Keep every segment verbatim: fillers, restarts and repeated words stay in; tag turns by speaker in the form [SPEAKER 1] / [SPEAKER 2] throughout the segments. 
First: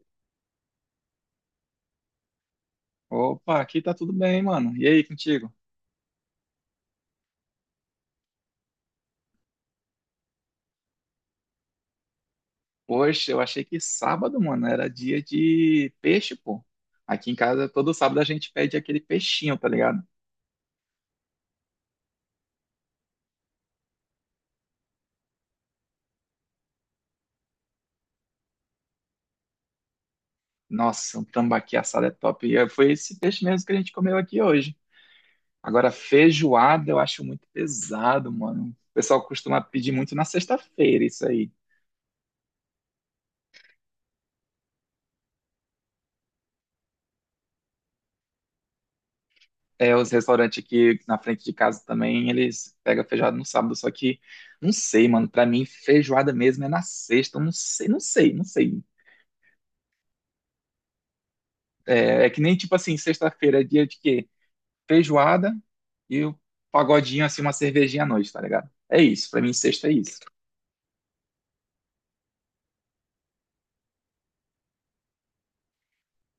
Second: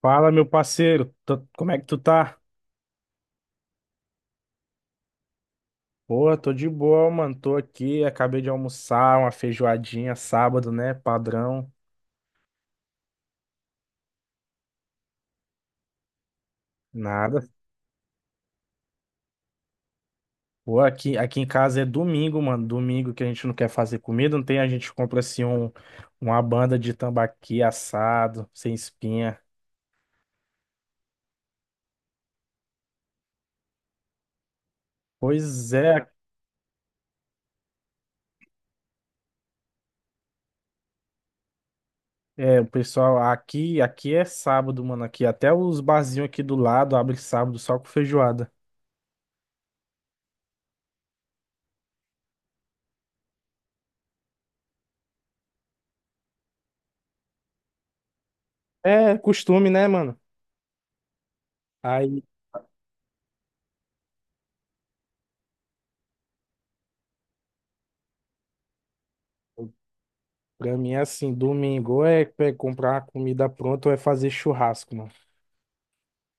[SPEAKER 1] Fala, meu parceiro. Tô- como é que tu tá?
[SPEAKER 2] Opa, aqui tá tudo bem, mano. E aí, contigo?
[SPEAKER 1] Porra, tô de boa, mano. Tô aqui, acabei de almoçar uma feijoadinha sábado, né? Padrão,
[SPEAKER 2] Poxa, eu achei que sábado, mano, era dia de peixe, pô. Aqui em
[SPEAKER 1] nada.
[SPEAKER 2] casa, todo sábado a gente pede aquele peixinho, tá ligado?
[SPEAKER 1] Pô, aqui, aqui em casa é domingo, mano. Domingo que a gente não quer fazer comida, não tem, a gente compra assim um, uma banda de tambaqui assado, sem espinha.
[SPEAKER 2] Nossa, um tambaqui assado é top. E foi esse peixe mesmo que a gente comeu aqui hoje.
[SPEAKER 1] Pois
[SPEAKER 2] Agora,
[SPEAKER 1] é,
[SPEAKER 2] feijoada eu acho muito pesado, mano. O pessoal costuma pedir muito na sexta-feira isso aí.
[SPEAKER 1] é, o pessoal, aqui, aqui é sábado, mano. Aqui até os barzinhos aqui do lado abrem sábado só com feijoada.
[SPEAKER 2] É, os restaurantes aqui na frente de casa também, eles pegam feijoada no sábado, só que não sei, mano. Pra mim, feijoada mesmo é na sexta. Eu não sei, não sei, não sei.
[SPEAKER 1] É costume, né, mano?
[SPEAKER 2] É, é que nem tipo assim, sexta-feira é dia de quê? Feijoada e o pagodinho, assim, uma cervejinha à noite, tá ligado? É isso, pra mim sexta é isso.
[SPEAKER 1] Pra mim é assim, domingo ou é pe- comprar uma comida pronta ou é fazer churrasco, mano.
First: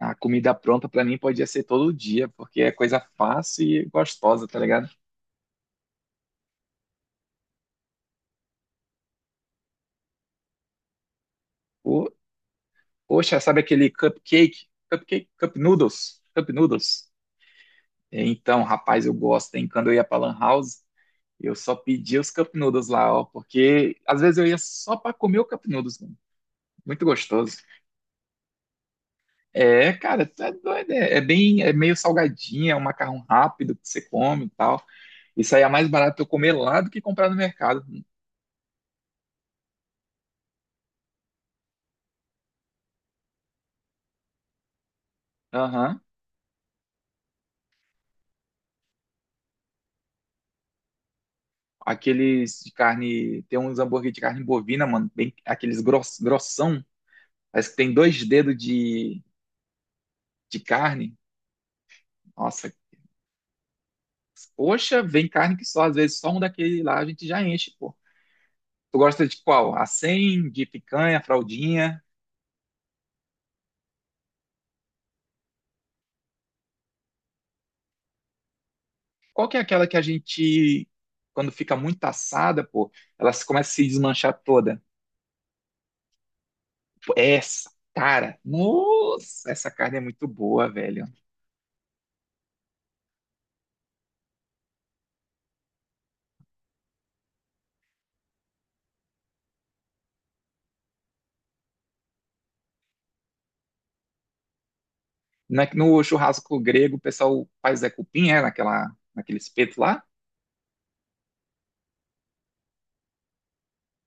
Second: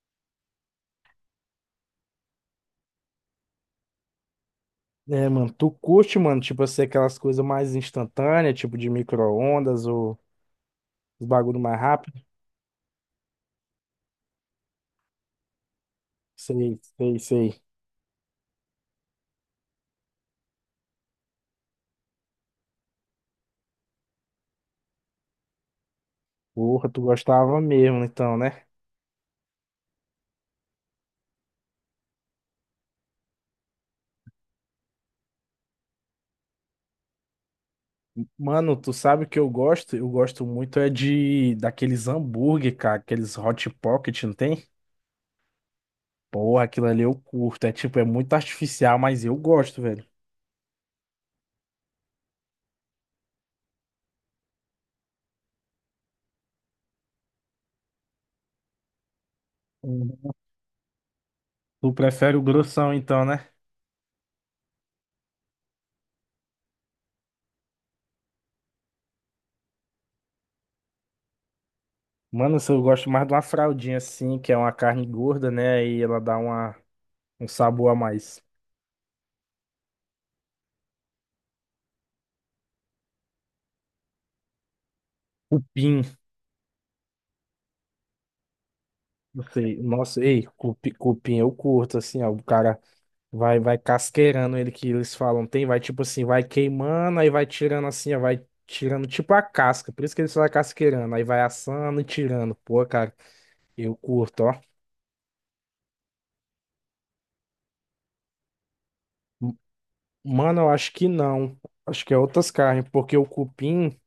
[SPEAKER 2] A comida pronta pra mim podia ser todo dia, porque é coisa fácil e gostosa, tá ligado?
[SPEAKER 1] É, mano, tu curte, mano, tipo assim, aquelas coisas mais instantâneas, tipo de micro-ondas ou os bagulho mais
[SPEAKER 2] O,
[SPEAKER 1] rápido?
[SPEAKER 2] poxa, sabe aquele cupcake? Cupcake? Cup noodles? Cup
[SPEAKER 1] Sei,
[SPEAKER 2] noodles?
[SPEAKER 1] sei, sei.
[SPEAKER 2] É, então, rapaz, eu gosto, hein? Quando eu ia pra Lan House, eu só pedia os cup noodles lá, ó, porque às vezes eu ia só pra comer o cup noodles, mano.
[SPEAKER 1] Porra, tu
[SPEAKER 2] Muito
[SPEAKER 1] gostava
[SPEAKER 2] gostoso.
[SPEAKER 1] mesmo, então, né?
[SPEAKER 2] É, cara, tu é doido. É, é bem, é meio salgadinha, é um macarrão rápido que você come e tal. Isso aí é mais barato eu comer lá do que comprar no mercado.
[SPEAKER 1] Mano, tu sabe o que eu gosto? Eu gosto muito é de daqueles hambúrguer, cara, aqueles Hot Pocket, não tem?
[SPEAKER 2] Aham.
[SPEAKER 1] Porra, aquilo ali eu curto. É tipo, é muito artificial, mas eu gosto, velho.
[SPEAKER 2] Aqueles de carne, tem uns hambúrguer de carne bovina, mano, bem, aqueles gross, grossão. Parece que tem dois dedos de,
[SPEAKER 1] Uhum.
[SPEAKER 2] de carne.
[SPEAKER 1] Tu prefere o
[SPEAKER 2] Nossa,
[SPEAKER 1] grossão, então, né?
[SPEAKER 2] poxa, vem carne que só, às vezes só um daquele lá a gente já enche, pô. Tu gosta de qual? A cem, de picanha, fraldinha?
[SPEAKER 1] Mano, eu gosto mais de uma fraldinha assim, que é uma carne gorda, né? Aí ela dá uma, um sabor a mais.
[SPEAKER 2] Qual que é aquela que a gente, quando fica muito assada, pô, ela se- começa a se desmanchar toda?
[SPEAKER 1] Cupim,
[SPEAKER 2] Pô, essa, cara,
[SPEAKER 1] não
[SPEAKER 2] nossa, essa
[SPEAKER 1] sei.
[SPEAKER 2] carne é
[SPEAKER 1] Nossa,
[SPEAKER 2] muito
[SPEAKER 1] ei,
[SPEAKER 2] boa,
[SPEAKER 1] cupi,
[SPEAKER 2] velho.
[SPEAKER 1] cupim eu curto, assim, ó. O cara vai, vai casqueirando ele que eles falam, tem, vai tipo assim, vai queimando, aí vai tirando assim, ó, vai tirando tipo a casca. Por isso que eles falam casqueirando, aí vai assando e tirando. Pô, cara, eu curto, ó.
[SPEAKER 2] Na- No churrasco grego, o pessoal faz é cupim, é, naquela, naquele
[SPEAKER 1] M-
[SPEAKER 2] espeto lá?
[SPEAKER 1] Mano, eu acho que não. Acho que é outras carnes, porque o cupim.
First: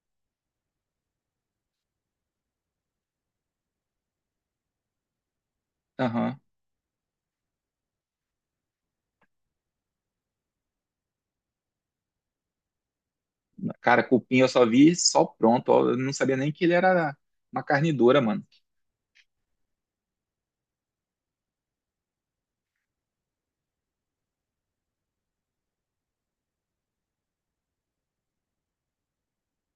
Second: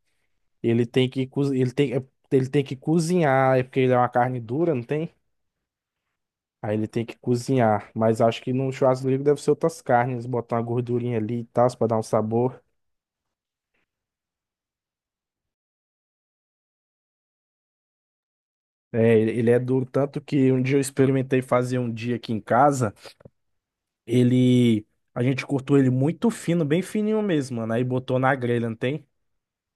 [SPEAKER 1] Ele tem que co- ele tem, é- Ele tem que cozinhar, é porque ele é uma carne dura, não tem?
[SPEAKER 2] Aham.
[SPEAKER 1] Aí ele tem que cozinhar, mas acho que no churrasco livre deve ser outras carnes, botar uma gordurinha ali e tal, pra dar um sabor.
[SPEAKER 2] Cara, cupim eu só vi só pronto, ó, eu não sabia nem que ele era uma carne dura, mano.
[SPEAKER 1] É, ele ele é duro, tanto que um dia eu experimentei fazer um dia aqui em casa, ele, a gente cortou ele muito fino, bem fininho mesmo, mano, aí botou na grelha, não tem?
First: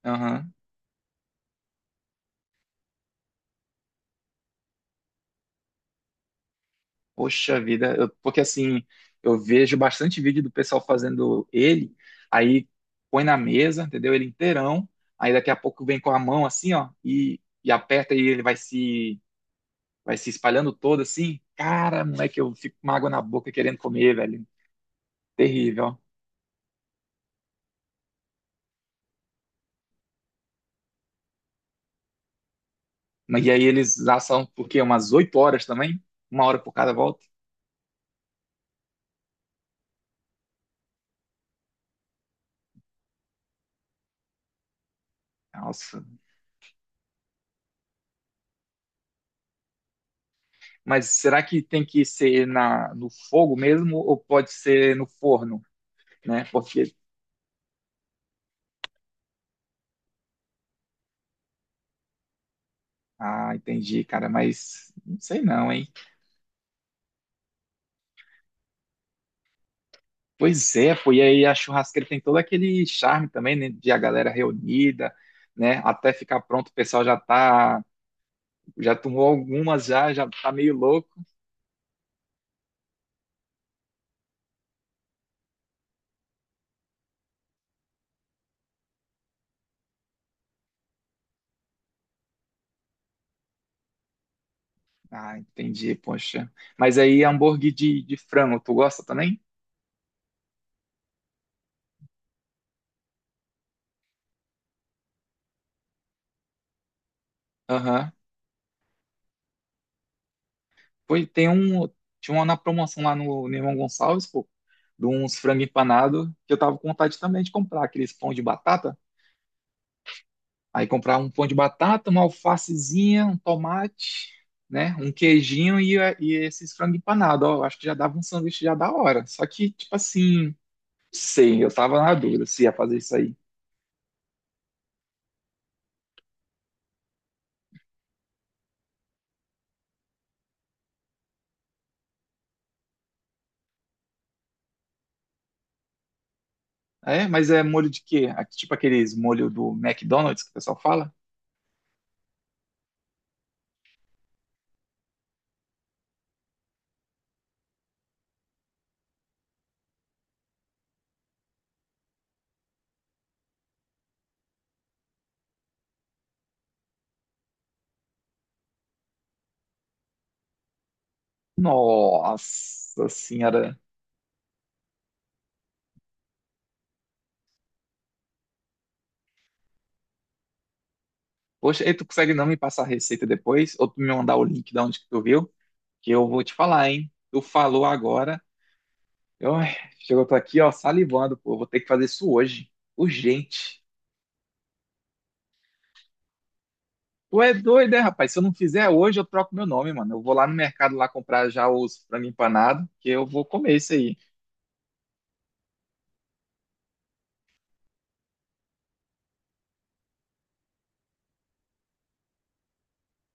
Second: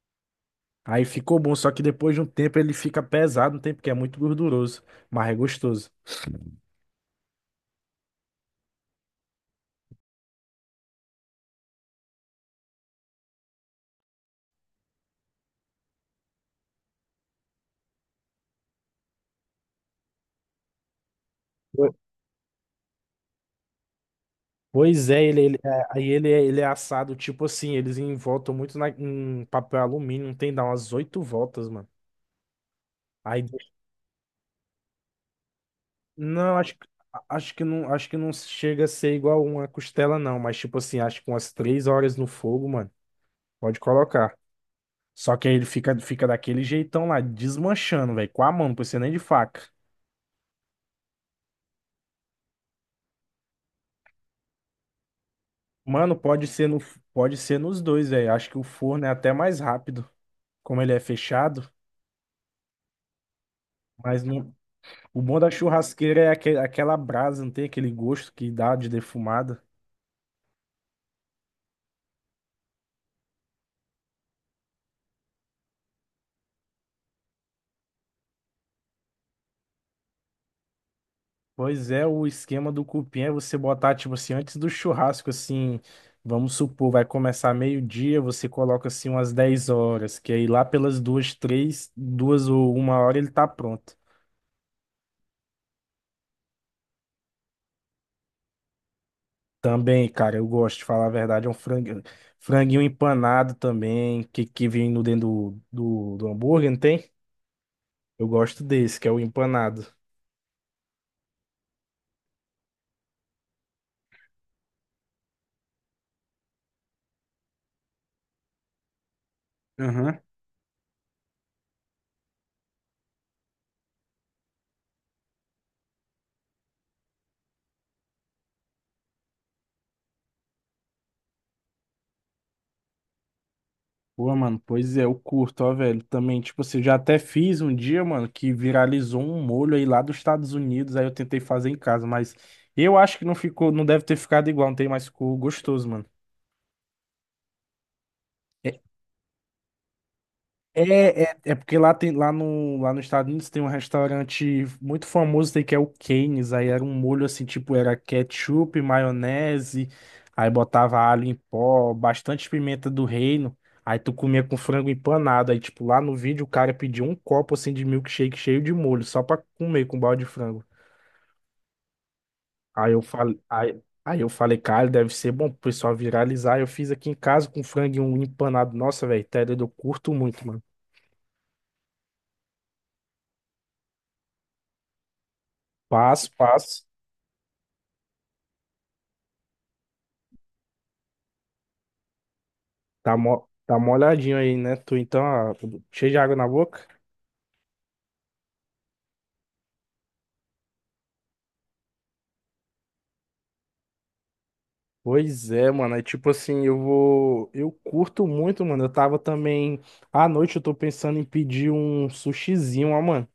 [SPEAKER 2] Aham.
[SPEAKER 1] Aí ficou bom, só que depois de um tempo ele fica pesado, não tem? Porque é muito gorduroso, mas é gostoso.
[SPEAKER 2] Poxa vida, eu- porque assim, eu vejo bastante vídeo do pessoal fazendo ele, aí põe na mesa, entendeu? Ele inteirão, aí daqui a pouco vem com a mão assim, ó, e, e aperta e ele vai se vai se espalhando todo assim. Cara, moleque, eu fico com uma água na boca querendo comer, velho.
[SPEAKER 1] Pois é, ele, ele-
[SPEAKER 2] Terrível,
[SPEAKER 1] é,
[SPEAKER 2] ó.
[SPEAKER 1] aí ele, é- ele é assado, tipo assim, eles envoltam muito na- em papel alumínio, não tem, dá umas oito voltas, mano. Aí,
[SPEAKER 2] Mas e aí
[SPEAKER 1] de-
[SPEAKER 2] eles assam, por quê? Umas oito horas também? Uma
[SPEAKER 1] não,
[SPEAKER 2] hora por
[SPEAKER 1] acho, que-
[SPEAKER 2] cada
[SPEAKER 1] a-
[SPEAKER 2] volta?
[SPEAKER 1] Acho que não, acho que não chega a ser igual uma costela, não, mas tipo assim, acho que umas três horas no fogo, mano, pode colocar. Só que aí ele fica,
[SPEAKER 2] Nossa.
[SPEAKER 1] fica daquele jeitão lá, desmanchando, velho, com a mão, não precisa nem de faca.
[SPEAKER 2] Mas será que tem que ser na, no fogo mesmo ou pode ser no forno?
[SPEAKER 1] Mano,
[SPEAKER 2] Né?
[SPEAKER 1] pode ser no,
[SPEAKER 2] Porque.
[SPEAKER 1] pode ser nos dois, velho, acho que o forno é até mais rápido, como ele é fechado,
[SPEAKER 2] Ah, entendi,
[SPEAKER 1] mas
[SPEAKER 2] cara,
[SPEAKER 1] não.
[SPEAKER 2] mas não
[SPEAKER 1] O bom
[SPEAKER 2] sei
[SPEAKER 1] da
[SPEAKER 2] não, hein?
[SPEAKER 1] churrasqueira é aque- aquela brasa, não tem aquele gosto que dá de defumada.
[SPEAKER 2] Pois é, pô, e aí a churrasqueira tem todo aquele charme também, né, de a galera reunida, né? Até ficar pronto, o pessoal já tá, já tomou algumas já, já tá meio louco.
[SPEAKER 1] Pois é, o esquema do cupim é você botar, tipo assim, antes do churrasco, assim, vamos supor, vai começar meio-dia, você coloca assim umas dez horas, que aí lá pelas duas, três, duas ou uma hora ele tá pronto.
[SPEAKER 2] Ah, entendi, poxa. Mas aí hambúrguer de, de frango, tu gosta também?
[SPEAKER 1] Também, cara, eu gosto de falar a verdade, é um franguinho, franguinho empanado também, que, que vem no dentro do, do, do hambúrguer, não tem?
[SPEAKER 2] Aham.
[SPEAKER 1] Eu gosto desse, que é o empanado.
[SPEAKER 2] Pois tem um, tinha uma na promoção lá no, no, Irmão Gonçalves, pô, de uns frango empanado, que eu tava com vontade também de comprar, aqueles pão de batata. Aí comprar um pão de batata, uma alfacezinha, um tomate, né? Um queijinho e, e esses frango empanado. Ó, eu acho que já dava um sanduíche já da hora. Só que, tipo assim, não sei, eu tava na dúvida se ia fazer isso aí.
[SPEAKER 1] Pô, mano, pois é, eu curto, ó, velho. Também, tipo assim, eu já até fiz um dia, mano, que viralizou um molho aí lá dos Estados Unidos, aí eu tentei fazer em casa, mas eu acho que não ficou, não deve ter ficado igual, não tem mais ficou gostoso, mano.
[SPEAKER 2] É, mas é molho de quê? Aqui, tipo aqueles molho do McDonald's que o pessoal fala?
[SPEAKER 1] É, é, é porque lá, tem, lá, no, lá nos Estados Unidos tem um restaurante muito famoso aí que é o Cane's. Aí era um molho assim, tipo, era ketchup, maionese, aí botava alho em pó, bastante pimenta do reino. Aí tu comia com frango empanado. Aí, tipo, lá no vídeo o cara pediu um copo assim de milkshake cheio de molho, só pra comer com balde de frango. Aí eu
[SPEAKER 2] Nossa
[SPEAKER 1] falei,
[SPEAKER 2] senhora.
[SPEAKER 1] aí, aí eu falei, cara, deve ser bom pro pessoal viralizar. Eu fiz aqui em casa com frango e um empanado. Nossa, velho, tédio, eu curto muito, mano.
[SPEAKER 2] Poxa, e tu consegue não me passar a receita depois? Ou tu me mandar o link de onde que tu viu? Que eu
[SPEAKER 1] Passo,
[SPEAKER 2] vou te
[SPEAKER 1] passo.
[SPEAKER 2] falar, hein? Tu falou agora. Eu, ai, chegou, eu tô aqui, ó, salivando, pô. Eu vou ter que fazer isso hoje.
[SPEAKER 1] Tá, mo tá
[SPEAKER 2] Urgente.
[SPEAKER 1] molhadinho aí, né? Tu então, ah, cheio de água na boca?
[SPEAKER 2] Tu é doido, é, rapaz? Se eu não fizer hoje, eu troco meu nome, mano. Eu vou lá no mercado lá comprar já os frango empanado, que eu vou comer isso aí.
[SPEAKER 1] Pois é, mano. É tipo assim, eu vou. Eu curto muito, mano. Eu tava também. À noite eu tô pensando em pedir um sushizinho, ó, mano.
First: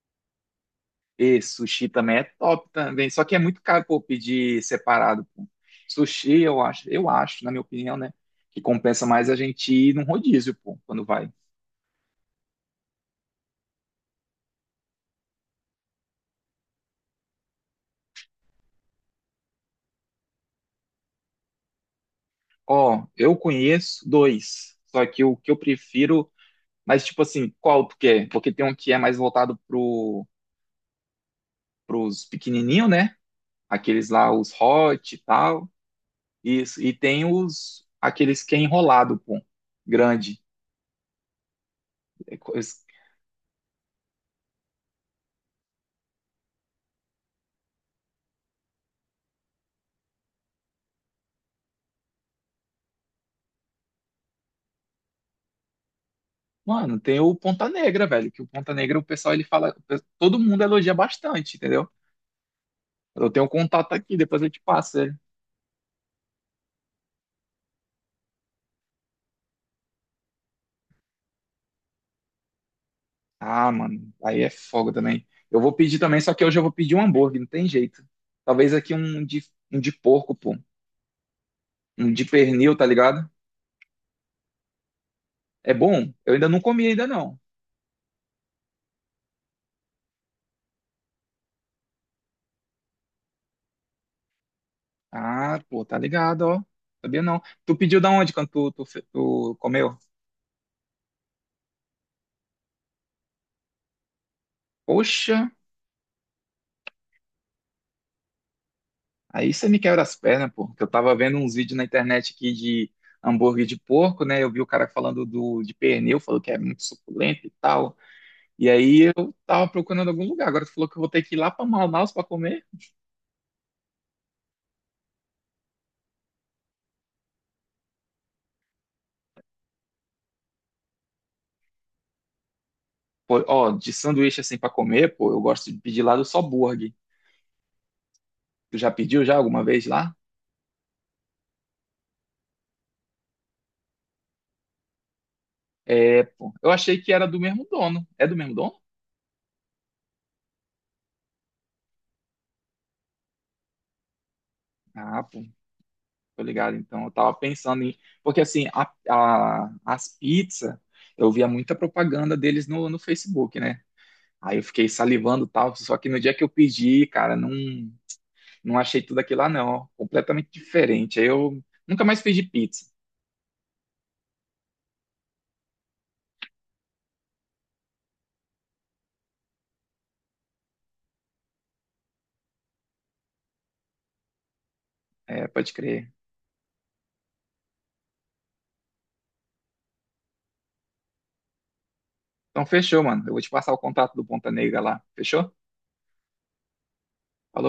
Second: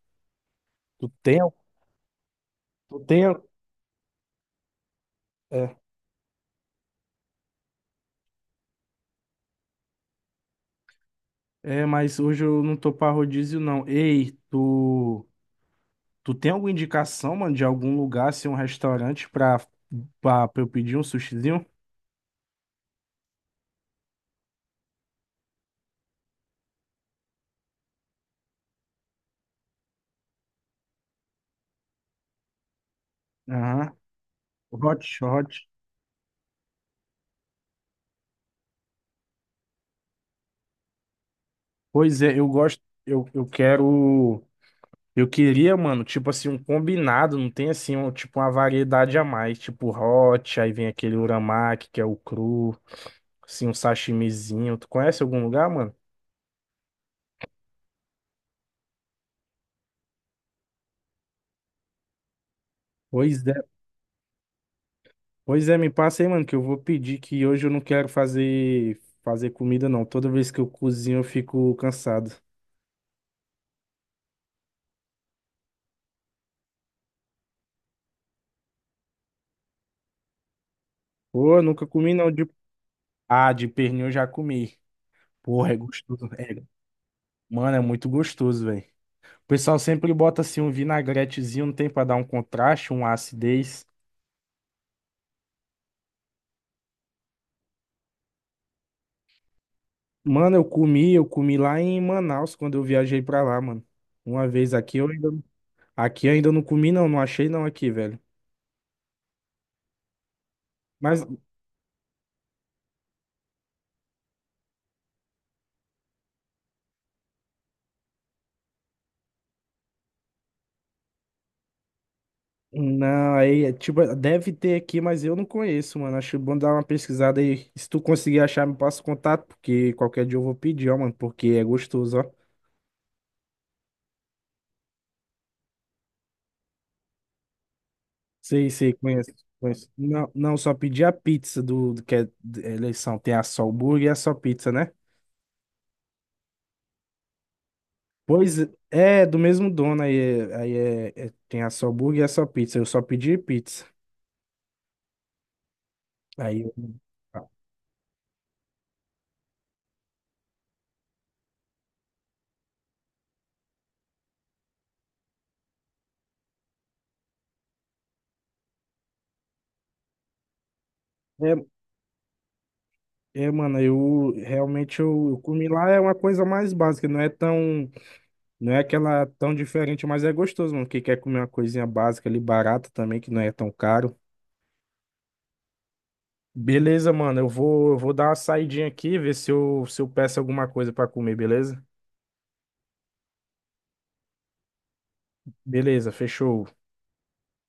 [SPEAKER 1] Tu tem?
[SPEAKER 2] E
[SPEAKER 1] al-
[SPEAKER 2] sushi também é top
[SPEAKER 1] Tu
[SPEAKER 2] também.
[SPEAKER 1] tem?
[SPEAKER 2] Só que é
[SPEAKER 1] al-
[SPEAKER 2] muito caro, pô, pedir separado, pô.
[SPEAKER 1] É.
[SPEAKER 2] Sushi, eu acho, eu acho, na minha opinião, né? Que compensa mais a gente ir num rodízio, pô, quando vai.
[SPEAKER 1] É, mas hoje eu não tô pra rodízio, não. Ei, tu. Tu tem alguma indicação, mano, de algum lugar, assim, um restaurante pra, pra, pra eu pedir um sushizinho?
[SPEAKER 2] Ó, eu conheço dois. Só que o que eu prefiro. Mas, tipo assim, qual tu quer? Porque tem um que é mais voltado pro pros pequenininhos, né?
[SPEAKER 1] Aham.
[SPEAKER 2] Aqueles lá, os
[SPEAKER 1] Hot,
[SPEAKER 2] hot e
[SPEAKER 1] hot.
[SPEAKER 2] tal. Isso. E tem os aqueles que é enrolado, pô. Grande.
[SPEAKER 1] Pois
[SPEAKER 2] É
[SPEAKER 1] é, eu
[SPEAKER 2] co-
[SPEAKER 1] gosto.
[SPEAKER 2] es-
[SPEAKER 1] Eu, eu quero. Eu queria, mano, tipo assim, um combinado, não tem assim, um, tipo uma variedade a mais, tipo hot, aí vem aquele uramaki, que é o cru, assim, um sashimizinho. Tu conhece algum lugar, mano?
[SPEAKER 2] Mano, tem o Ponta Negra, velho. Que o Ponta Negra, o pessoal, ele fala. Todo mundo elogia bastante, entendeu? Eu tenho
[SPEAKER 1] Pois
[SPEAKER 2] um
[SPEAKER 1] é,
[SPEAKER 2] contato aqui, depois eu te passo ele.
[SPEAKER 1] pois é, me passa aí, mano, que eu vou pedir que hoje eu não quero fazer fazer comida não. Toda vez que eu cozinho eu fico cansado.
[SPEAKER 2] Ah, mano, aí é fogo também. Eu vou pedir também, só que hoje eu vou pedir um hambúrguer, não tem jeito. Talvez aqui um de, um de porco, pô.
[SPEAKER 1] Pô, eu nunca
[SPEAKER 2] Um
[SPEAKER 1] comi
[SPEAKER 2] de
[SPEAKER 1] não de
[SPEAKER 2] pernil, tá ligado?
[SPEAKER 1] Ah, de pernil eu já comi.
[SPEAKER 2] É
[SPEAKER 1] Porra, é
[SPEAKER 2] bom?
[SPEAKER 1] gostoso.
[SPEAKER 2] Eu ainda não
[SPEAKER 1] É,
[SPEAKER 2] comi ainda não.
[SPEAKER 1] mano, é muito gostoso, velho. O pessoal sempre bota assim um vinagretezinho, não tem pra dar um contraste, uma acidez.
[SPEAKER 2] Ah, pô, tá ligado, ó. Sabia não. Tu pediu da onde quando tu, tu, fe- tu comeu?
[SPEAKER 1] Mano, eu comi, eu comi lá em Manaus quando eu viajei pra lá, mano. Uma vez aqui eu ainda,
[SPEAKER 2] Poxa,
[SPEAKER 1] aqui eu ainda não comi não, não achei não aqui, velho.
[SPEAKER 2] aí você me quebra as pernas, pô. Que eu tava
[SPEAKER 1] Mas
[SPEAKER 2] vendo uns vídeos na internet aqui de hambúrguer de porco, né? Eu vi o cara falando do, de pernil, falou que é muito suculento e tal. E aí eu tava procurando algum lugar. Agora tu falou que eu vou ter que ir lá pra Manaus pra comer.
[SPEAKER 1] não, aí é, tipo, deve ter aqui, mas eu não conheço, mano. Acho bom dar uma pesquisada aí. Se tu conseguir achar, me passa o contato, porque qualquer dia eu vou pedir, ó, mano, porque é gostoso, ó.
[SPEAKER 2] Pô, ó, de sanduíche assim pra comer, pô, eu gosto de pedir lá do Só Burger.
[SPEAKER 1] Sei,
[SPEAKER 2] Tu já
[SPEAKER 1] sei,
[SPEAKER 2] pediu
[SPEAKER 1] conheço,
[SPEAKER 2] já alguma vez
[SPEAKER 1] conheço.
[SPEAKER 2] lá?
[SPEAKER 1] Não, não, só pedi a pizza do, do que é de- é eleição. Tem a só hambúrguer e a só pizza, né?
[SPEAKER 2] É, pô. Eu achei que era do mesmo dono. É do mesmo
[SPEAKER 1] Pois
[SPEAKER 2] dono?
[SPEAKER 1] é, do mesmo dono, aí, é- aí é, é- tem a só burger e a só pizza. Eu só pedi pizza.
[SPEAKER 2] Ah, pô. Tô
[SPEAKER 1] Aí eu...
[SPEAKER 2] ligado, então eu tava
[SPEAKER 1] Ah.
[SPEAKER 2] pensando em. Porque assim, a, a- as pizzas, eu via muita propaganda deles no, no, Facebook, né? Aí eu fiquei salivando e tal, só que no dia que eu pedi, cara, não, não achei tudo aquilo lá, não. Ó, completamente diferente. Aí
[SPEAKER 1] É,
[SPEAKER 2] eu nunca mais pedi pizza.
[SPEAKER 1] é, mano, eu realmente eu, eu comi lá é uma coisa mais básica, não é tão, não é aquela tão diferente, mas é gostoso, mano. Quem quer comer uma coisinha básica ali, barata também, que não é tão caro.
[SPEAKER 2] É, pode crer.
[SPEAKER 1] Beleza, mano, eu vou, eu vou dar uma saidinha aqui, ver se eu, se eu peço alguma coisa pra comer, beleza?
[SPEAKER 2] Então fechou, mano. Eu vou te passar o contato do Ponta Negra lá. Fechou?
[SPEAKER 1] Beleza, fechou.
[SPEAKER 2] Falou.